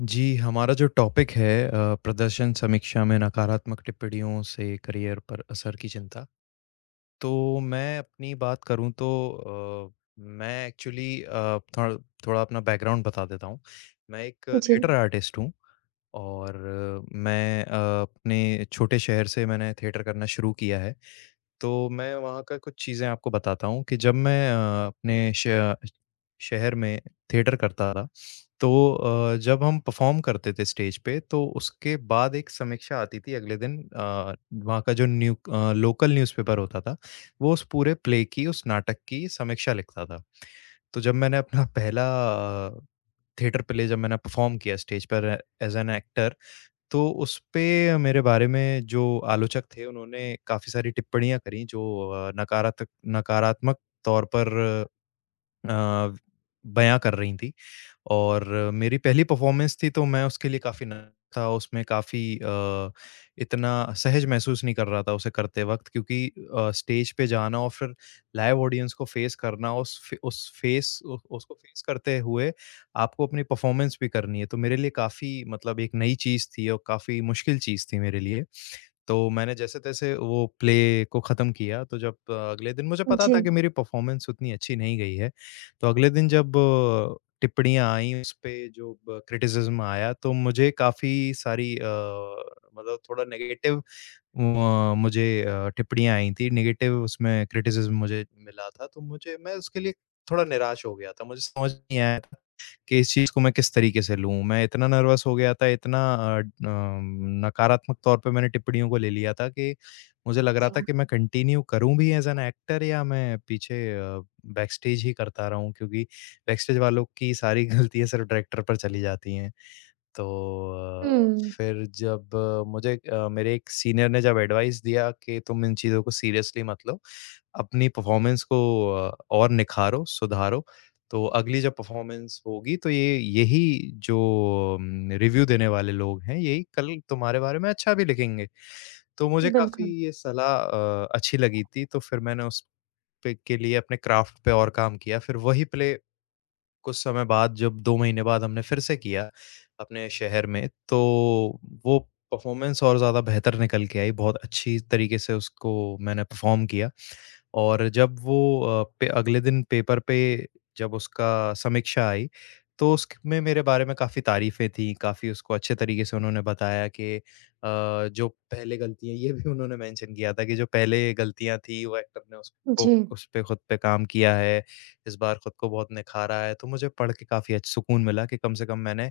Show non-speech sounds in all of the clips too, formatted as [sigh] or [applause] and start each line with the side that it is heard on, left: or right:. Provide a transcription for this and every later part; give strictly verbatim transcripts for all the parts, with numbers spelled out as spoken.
left: जी, हमारा जो टॉपिक है अ, प्रदर्शन समीक्षा में नकारात्मक टिप्पणियों से करियर पर असर की चिंता। तो मैं अपनी बात करूँ तो अ, मैं एक्चुअली अ, थोड़ा थोड़ा अपना बैकग्राउंड बता देता हूँ। मैं एक
right: जी,
left: थिएटर आर्टिस्ट हूँ और अ, मैं अ, अपने छोटे शहर से मैंने थिएटर करना शुरू किया है। तो मैं वहाँ का कुछ चीज़ें आपको बताता हूँ कि जब मैं अ, अपने श शहर में थिएटर करता था, तो अ, जब हम परफ़ॉर्म करते थे स्टेज पे, तो उसके बाद एक समीक्षा आती थी अगले दिन। अ, वहाँ का जो न्यू अ, लोकल न्यूज़पेपर होता था, वो उस पूरे प्ले की, उस नाटक की समीक्षा लिखता था। तो जब मैंने अपना पहला अ, थिएटर प्ले जब मैंने परफ़ॉर्म किया स्टेज पर एज़ एन एक्टर, तो उसपे मेरे बारे में जो आलोचक थे, उन्होंने काफ़ी सारी टिप्पणियाँ करी जो अ, नकारातक नकारात्मक तौर पर अ, बयाँ कर रही थी। और मेरी पहली परफ़ॉर्मेंस थी तो मैं उसके लिए काफ़ी नर्वस था, उसमें काफ़ी अ, इतना सहज महसूस नहीं कर रहा था उसे करते वक़्त क्योंकि अ, स्टेज पे जाना और फिर लाइव ऑडियंस को फ़ेस करना, उस फ़े उस फ़ेस उ उसको फ़ेस करते हुए आपको अपनी परफ़ॉर्मेंस भी करनी है, तो मेरे लिए काफ़ी मतलब एक नई चीज़ थी और काफ़ी मुश्किल चीज़ थी मेरे लिए। तो मैंने जैसे-तैसे वो प्ले को ख़त्म किया, तो जब अ, अगले दिन मुझे पता
right: जी।
left: था कि मेरी परफ़ॉर्मेंस उतनी अच्छी नहीं गई है। तो अगले दिन जब अ, टिप्पणियाँ आईं उस पे जो ब क्रिटिसिज़्म आया, तो मुझे काफ़ी सारी अ, मतलब थोड़ा नेगेटिव म मुझे अ, टिप्पणियाँ आई थी, नेगेटिव उसमें क्रिटिसिज़्म मुझे मिला था, तो मुझे मैं उसके लिए थोड़ा निराश हो गया था। मुझे समझ नहीं आया कि इस चीज़ को मैं किस तरीके से लूँ। मैं इतना नर्वस हो गया था, इतना अ, अम, नकारात्मक तौर पे मैंने टिप्पणियों को ले लिया था कि मुझे लग
right: जी
left: रहा था कि मैं कंटिन्यू करूँ भी एज़ एन एक्टर या मैं पीछे अ, बैकस्टेज ही करता रहूँ क्योंकि बैकस्टेज वालों की सारी [laughs] गलतियाँ सिर्फ़ डायरेक्टर पर चली जाती हैं। तो अ,
right: हुँ,
left: फिर जब अ, मुझे अ, मेरे एक सीनियर ने जब एडवाइस दिया कि तुम इन चीज़ों को सीरियसली मत लो, अपनी परफ़ॉर्मेंस को अ, और निखारो, सुधारो, तो अगली जब परफ़ॉर्मेंस होगी तो ये यही जो उम, रिव्यू देने वाले लोग हैं, यही कल तुम्हारे बारे में अच्छा भी लिखेंगे। तो मुझे काफ़ी
right: बिल्कुल।
left: ये सलाह अ, अच्छी लगी थी, तो फिर मैंने उस पे के लिए अपने क्राफ़्ट पे और काम किया, फिर वही प्ले कुछ समय बाद जब दो महीने बाद हमने फिर से किया, अपने शहर में, तो वो परफ़ॉर्मेंस और ज़्यादा बेहतर निकल के आई। बहुत अच्छी तरीके से उसको मैंने परफ़ॉर्म किया। और जब वो अ, पे अगले दिन पेपर पे जब उसका समीक्षा आई, तो उसमें मेरे बारे में काफ़ी तारीफ़ें थी, काफ़ी उसको अच्छे तरीके से उन्होंने बताया कि अ, जो पहले गलतियाँ ये भी उन्होंने मेंशन किया था कि जो पहले गलतियाँ थी, वो एक्टर ने उसको
right: जी,
left: उस पे खुद पे काम किया है, इस बार खुद को बहुत निखारा है। तो मुझे पढ़ के काफ़ी अच सुकून मिला कि कम से कम मैंने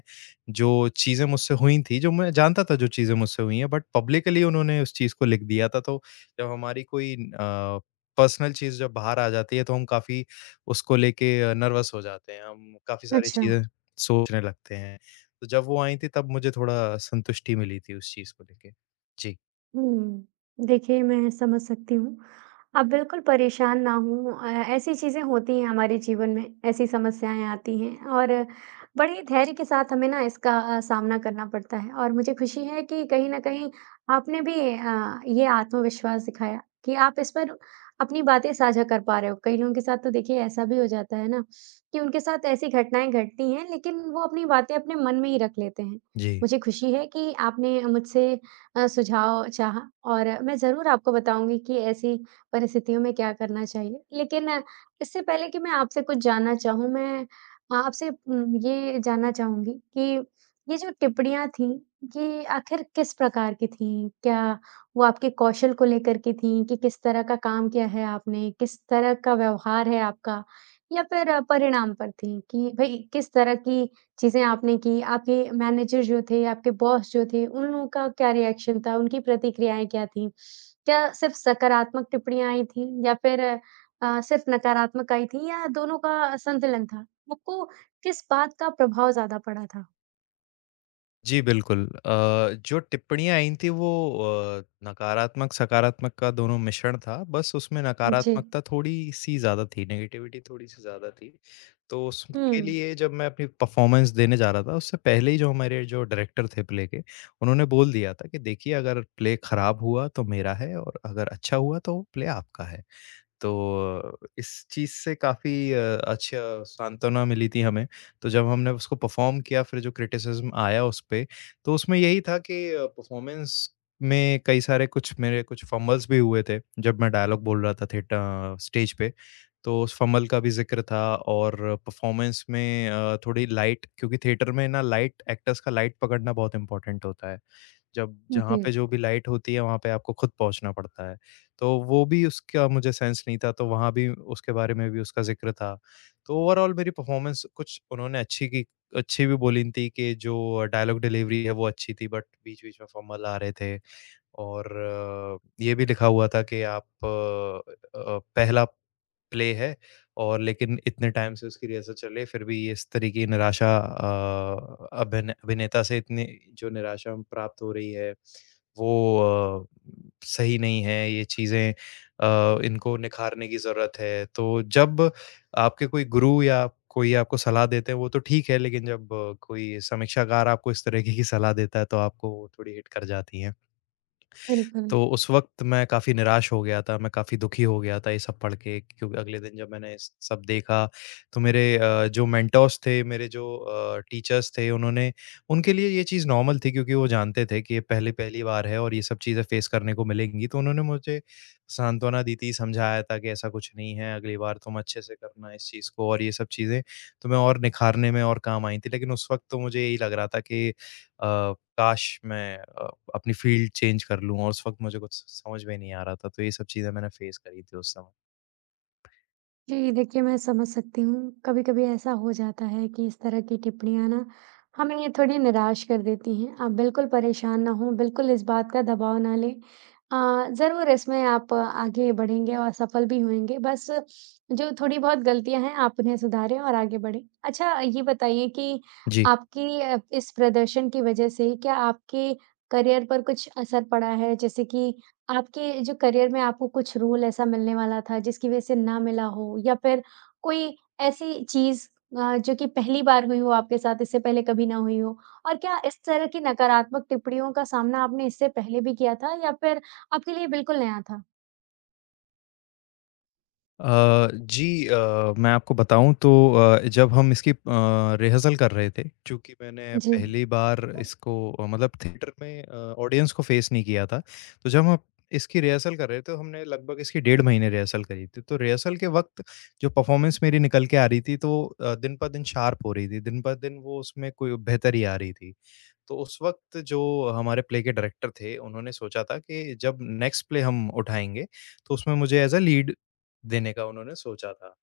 left: जो चीज़ें मुझसे हुई थी, जो मैं जानता था जो चीज़ें मुझसे हुई हैं, बट पब्लिकली उन्होंने उस चीज़ को लिख दिया था, तो जब हमारी कोई अ पर्सनल चीज़ जब बाहर आ जाती है तो हम काफ़ी उसको लेके अ, नर्वस हो जाते हैं, हम काफ़ी सारी
right: अच्छा।
left: चीज़ें सोचने लगते हैं। तो जब वो आई थी तब मुझे थोड़ा संतुष्टि मिली थी उस चीज़ को लेके। जी।
right: हुँ। देखिए, मैं समझ सकती हूँ। आप बिल्कुल परेशान ना हों अ, ऐसी चीज़ें होती हैं हमारे जीवन में, ऐसी समस्याएँ आती हैं और बड़े ही धैर्य के साथ हमें ना इसका अ, सामना करना पड़ता है और मुझे खुशी है कि कहीं न कहीं आपने भी अ, ये आत्मविश्वास दिखाया कि आप इस पर अपनी बातें साझा कर पा रहे हो। कई लोगों के साथ तो देखिए ऐसा भी हो जाता है ना कि उनके साथ ऐसी घटनाएँ घटती हैं, लेकिन वो अपनी बातें अपने मन में ही रख लेते हैं।
left: जी।
right: मुझे खुशी है कि आपने मुझसे अ, सुझाव चाहा और मैं ज़रूर आपको बताऊँगी कि ऐसी परिस्थितियों में क्या करना चाहिए। लेकिन अ, इससे पहले कि मैं आपसे कुछ जानना चाहूँ, मैं अ, आपसे उम, ये जानना चाहूँगी कि ये जो टिप्पणियाँ थीं, ये आखिर किस प्रकार की थीं? क्या वो आपके कौशल को लेकर के थीं कि किस तरह का काम किया है आपने, किस तरह का व्यवहार है आपका या फिर अ, परिणाम पर थीं कि भई किस तरह की चीज़ें आपने की, आपके मैनेजर जो थे, आपके बॉस जो थे, उन लोगों का क्या रिएक्शन था? उनकी प्रतिक्रियाएँ क्या थीं? क्या सिर्फ़ सकारात्मक टिप्पणियाँ आई थीं या फिर अ, सिर्फ़ नकारात्मक आई थीं या दोनों का संतुलन था? आपको किस बात का प्रभाव ज़्यादा पड़ा था?
left: जी, बिल्कुल। अ, जो टिप्पणियाँ आई थी वो अ, नकारात्मक-सकारात्मक का दोनों मिश्रण था, बस उसमें
right: जी।
left: नकारात्मकता थोड़ी-सी ज़्यादा थी, नेगेटिविटी थोड़ी-सी ज़्यादा थी। तो उसके
right: हुँ।
left: लिए जब मैं अपनी परफ़ॉर्मेंस देने जा रहा था, उससे पहले ही जो हमारे जो डायरेक्टर थे प्ले के, उन्होंने बोल दिया था कि देखिए अगर प्ले खराब हुआ तो मेरा है और अगर अच्छा हुआ तो प्ले आपका है। तो इस चीज़ से काफ़ी अ, अच्छा सांत्वना मिली थी हमें। तो जब हमने उसको परफ़ॉर्म किया फिर जो क्रिटिसिज़्म आया उस पे, तो उसमें यही था कि अ, परफ़ॉर्मेंस में कई सारे कुछ मेरे कुछ फ़ंबल्स भी हुए थे, जब मैं डायलॉग बोल रहा था थिएट अ, स्टेज पे, तो उस फ़ंबल का भी ज़िक्र था और परफ़ॉर्मेंस में अ, थोड़ी लाइट क्योंकि थिएटर में ना लाइट एक्टर्स का लाइट पकड़ना बहुत इम्पोर्टेंट होता है। जब जहाँ
right: जी,
left: पे जो भी लाइट होती है वहाँ पे आपको खुद पहुँचना पड़ता है। तो वो भी उसका मुझे सेंस नहीं था तो वहाँ भी उसके बारे में भी उसका ज़िक्र था। तो ओवरऑल मेरी परफ़ॉर्मेंस कुछ उन्होंने अच्छी की अच्छी भी बोली थी कि जो डायलॉग डिलीवरी है वो अच्छी थी बट बीच-बीच में फ़म्बल आ रहे थे। और अ, ये भी लिखा हुआ था कि आप अ अ, पहला प्ले है और लेकिन इतने टाइम से उसकी रिहर्सल चल रही है, फिर भी ये इस तरह की निराशा अ, अभिन अभिनेता से इतनी जो निराशा हम प्राप्त हो रही है, वो अ, सही नहीं है, ये चीज़ें अ, इनको निखारने की ज़रूरत है। तो जब आपके कोई गुरु या कोई आपको सलाह देते हैं, वो तो ठीक है, लेकिन जब अ, कोई समीक्षाकार आपको इस तरीके की सलाह देता है, तो आपको वो थोड़ी हिट कर जाती हैं।
right: बिल्कुल।
left: तो उस वक़्त मैं काफ़ी निराश हो गया था, मैं काफ़ी दुखी हो गया था ये सब पढ़ के क्योंकि अगले दिन जब मैंने स सब देखा, तो मेरे अ, जो मेंटोर्स थे, मेरे जो अ, टीचर्स थे उन्होंने उनके लिए ये चीज़ नॉर्मल थी क्योंकि वो जानते थे कि ये पहली पहली बार है और ये सब चीज़ें फेस करने को मिलेंगी, तो उन्होंने मुझे सांत्वना दी थी, समझाया था कि ऐसा कुछ नहीं है, अगली बार तुम अच्छे से करना इस चीज़ को और ये सब चीज़ें तुम्हें और निखारने में और काम आई थी। लेकिन उस वक़्त तो मुझे यही लग रहा था कि अ, काश मैं अ, अपनी फ़ील्ड चेंज कर लूँ और उस वक़्त मुझे कुछ समझ में नहीं आ रहा था, तो ये सब चीज़ें मैंने फ़ेस करी थी उस समय।
right: जी, देखिए मैं समझ सकती हूँ। कभी-कभी ऐसा हो जाता है कि इस तरह की टिप्पणियाँ ना हमें ये थोड़ी निराश कर देती हैं। आप बिल्कुल परेशान ना हों, बिल्कुल इस बात का दबाव ना लें। अ, ज़रूर इसमें आप आगे बढ़ेंगे और सफल भी होंगे। बस जो थोड़ी बहुत गलतियाँ हैं आप उन्हें सुधारें और आगे बढ़ें। अच्छा ये बताइए कि
left: जी।
right: आपकी अ, इस प्रदर्शन की वज़ह से क्या आपके करियर पर कुछ असर पड़ा है? जैसे कि आपके जो करियर में आपको कुछ रोल ऐसा मिलने वाला था जिसकी वज़ह से ना मिला हो या फिर कोई ऐसी चीज़ अ, जो कि पहली बार हुई हो आपके साथ, इससे पहले कभी ना हुई हो? और क्या इस तरह की नकारात्मक टिप्पणियों का सामना आपने इससे पहले भी किया था या फिर आपके लिए बिल्कुल नया था?
left: अ, जी अ, मैं आपको बताऊँ तो अ, जब हम इसकी अ, रिहर्सल कर रहे थे, चूँकि मैंने
right: जी।
left: पहली बार इसको मतलब थिएटर में अ, ऑडियंस को फ़ेस नहीं किया था, तो जब हम इसकी रिहर्सल कर रहे थे, तो हमने लगभग इसकी डेढ़ महीने रिहर्सल करी थी। तो रिहर्सल के वक़्त जो परफ़ॉर्मेंस मेरी निकल के आ रही थी, तो अ, दिन-ब-दिन शार्प हो रही थी, दिन-ब-दिन वो उसमें कोई बेहतरी आ रही थी। तो उस वक़्त जो हमारे प्ले के डायरेक्टर थे, उन्होंने सोचा था कि जब नेक्स्ट प्ले हम उठाएँगे, तो उसमें मुझे ऐज़ अ लीड देने का उन्होंने सोचा था।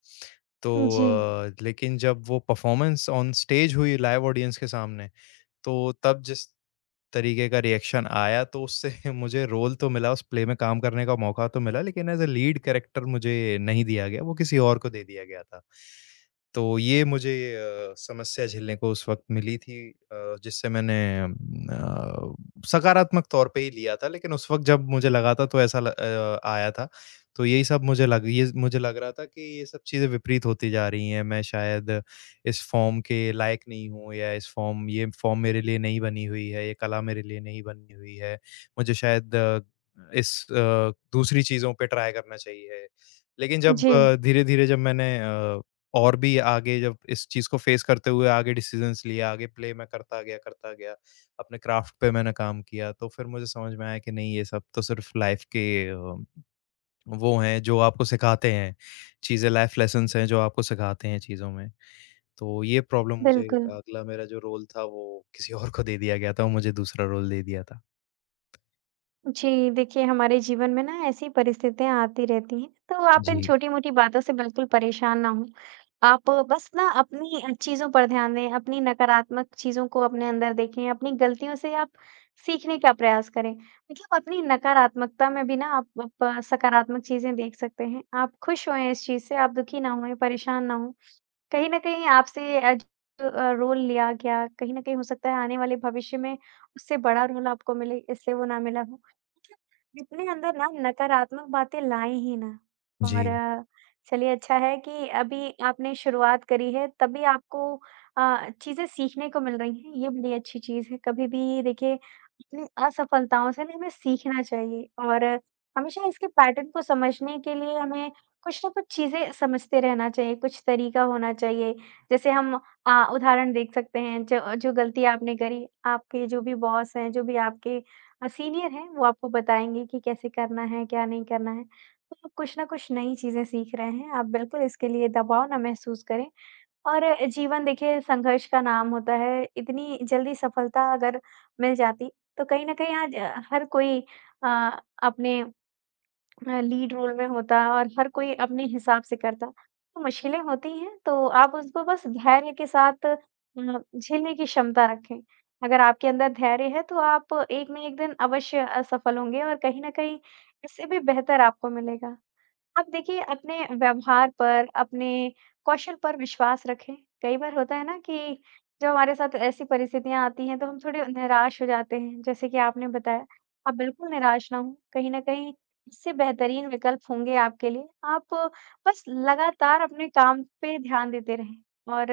left: तो
right: जी,
left: अ, लेकिन जब वो परफ़ॉर्मेंस ऑन स्टेज हुई लाइव ऑडियंस के सामने, तो तब जिस तरीके का रिएक्शन आया तो उससे [laughs] मुझे रोल तो मिला, उस प्ले में काम करने का मौका तो मिला लेकिन एज़ अ लीड कैरेक्टर मुझे नहीं दिया गया, वो किसी और को दे दिया गया था। तो ये मुझे अ, समस्या झेलने को उस वक़्त मिली थी अ, जिससे मैंने अ, सकारात्मक तौर पे ही लिया था लेकिन उस वक़्त जब मुझे लगा था तो ऐसा ल अ, आया था। तो यही सब मुझे लग ये मुझे लग रहा था कि ये सब चीज़ें विपरीत होती जा रही हैं, मैं शायद इस फ़ॉर्म के लायक नहीं हूँ या इस फ़ॉर्म ये फ़ॉर्म मेरे लिए नहीं बनी हुई है, ये कला मेरे लिए नहीं बनी हुई है। मुझे शायद अ, इस अ, दूसरी चीज़ों पे ट्राई करना चाहिए। लेकिन जब
right: जी,
left: अ, धीरे-धीरे जब मैंने अ, और भी आगे जब इस चीज़ को फ़ेस करते हुए आगे डिसीज़न्स लिए, आगे प्ले मैं करता गया, करता गया, अपने क्राफ़्ट पे मैंने काम किया, तो फिर मुझे समझ में आया कि नहीं ये सब तो सिर्फ़ लाइफ़ के अ वो हैं जो आपको सिखाते हैं, चीज़ें लाइफ़ लेसन्स हैं जो आपको सिखाते हैं चीज़ों में। तो ये प्रॉब्लम मुझे
right: बिल्कुल।
left: अगला मेरा जो रोल था वो किसी और को दे दिया गया था, वो मुझे दूसरा रोल दे दिया था।
right: जी, देखिए हमारे जीवन में ना ऐसी परिस्थितियाँ आती रहती हैं, तो आप इन
left: जी।
right: छोटी-मोटी बातों से बिल्कुल परेशान ना हों। आप बस ना अपनी अ, चीज़ों पर ध्यान दें, अपनी नकारात्मक चीज़ों को अपने अंदर देखें, अपनी गलतियों से आप सीखने का प्रयास करें। मतलब अपनी नकारात्मकता में भी ना आप आप सकारात्मक चीज़ें देख सकते हैं। आप खुश होएँ इस चीज़ से, आप दुखी ना होएँ, परेशान ना हों। कहीं न कहीं आपसे अ, जो अ, रोल लिया गया, कहीं न कहीं हो सकता है आने वाले भविष्य में उससे बड़ा रोल आपको मिले, इसलिए वो ना मिला हो। मतलब अपने अंदर ना नकारात्मक बातें लाएँ ही ना और
left: जी,
right: अ, चलिए अच्छा है कि अभी आपने शुरुआत करी है, तभी आपको अ, चीज़ें सीखने को मिल रही हैं, ये बड़ी अच्छी चीज़ है। कभी भी देखिए अपनी असफलताओं से ना हमें सीखना चाहिए और हमेशा इसके पैटर्न को समझने के लिए हमें कुछ ना कुछ चीज़ें समझते रहना चाहिए, कुछ तरीका होना चाहिए। जैसे हम अ, उदाहरण देख सकते हैं, जो जो गलती आपने करी, आपके जो भी बॉस हैं, जो भी आपके अ, सीनियर हैं, वो आपको बताएँगे कि कैसे करना है, क्या नहीं करना है। तो आप कुछ ना कुछ नई चीज़ें सीख रहे हैं, आप बिल्कुल इसके लिए दबाव ना महसूस करें। और अ, जीवन देखिए संघर्ष का नाम होता है, इतनी जल्दी सफलता अगर मिल जाती, तो कहीं न कहीं आज अ, हर कोई अ, अपने अ, लीड रोल में होता और हर कोई अपने हिसाब से करता, तो मुश्किलें होती हैं, तो आप उसको बस धैर्य के साथ अ, झेलने की क्षमता रखें। अगर आपके अंदर धैर्य है, तो आप एक ना एक दिन अवश्य असफल होंगे और कहीं न कहीं इससे भी बेहतर आपको मिलेगा। आप देखिए अपने व्यवहार पर, अपने कौशल पर विश्वास रखें। कई बार होता है ना कि जब हमारे साथ ऐसी परिस्थितियाँ आती हैं, तो हम थोड़े निराश हो जाते हैं, जैसे कि आपने बताया। आप बिल्कुल निराश ना हों, कहीं न कहीं इससे बेहतरीन विकल्प होंगे आपके लिए। आप बस लगातार अपने काम पे ध्यान देते रहें और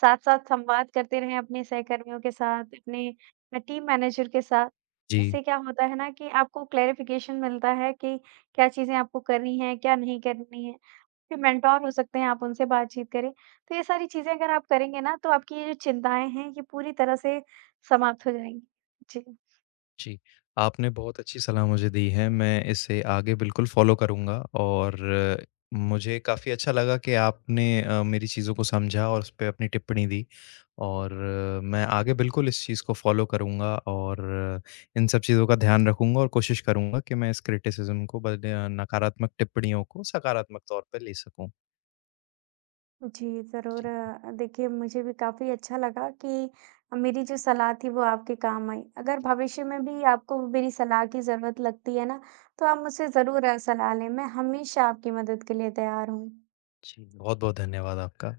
right: साथ-साथ संवाद करते रहें अपने सहकर्मियों के साथ, अपने अ, टीम मैनेजर के साथ।
left: जी।
right: इससे क्या होता है ना कि आपको क्लैरिफ़िकेशन मिलता है कि क्या चीज़ें आपको करनी है, क्या नहीं करनी है। फिर मेंटर हो सकते हैं, आप उनसे बातचीत करें। तो ये सारी चीज़ें अगर आप करेंगे ना, तो आपकी ये जो चिंताएँ हैं, ये पूरी तरह से समाप्त हो जाएँगी। जी।
left: जी, आपने बहुत अच्छी सलाह मुझे दी है, मैं इसे आगे बिल्कुल फ़ॉलो करूँगा और अ, मुझे काफ़ी अच्छा लगा कि आपने अ, मेरी चीज़ों को समझा और उसपे अपनी टिप्पणी दी और अ, मैं आगे बिल्कुल इस चीज़ को फ़ॉलो करूँगा और अ, इन सब चीज़ों का ध्यान रखूँगा और कोशिश करूँगा कि मैं इस क्रिटिसिज़्म को बद नकारात्मक टिप्पणियों को सकारात्मक तौर पे ले सकूँ।
right: जी, ज़रूर।
left: जी,
right: अ, देखिए मुझे भी काफ़ी अच्छा लगा कि मेरी जो सलाह थी वो आपके काम आई। अगर भविष्य में भी आपको मेरी सलाह की ज़रूरत लगती है ना, तो आप मुझसे ज़रूर अ, सलाह लें। मैं हमेशा आपकी मदद के लिए तैयार हूँ।
left: बहुत-बहुत धन्यवाद आपका।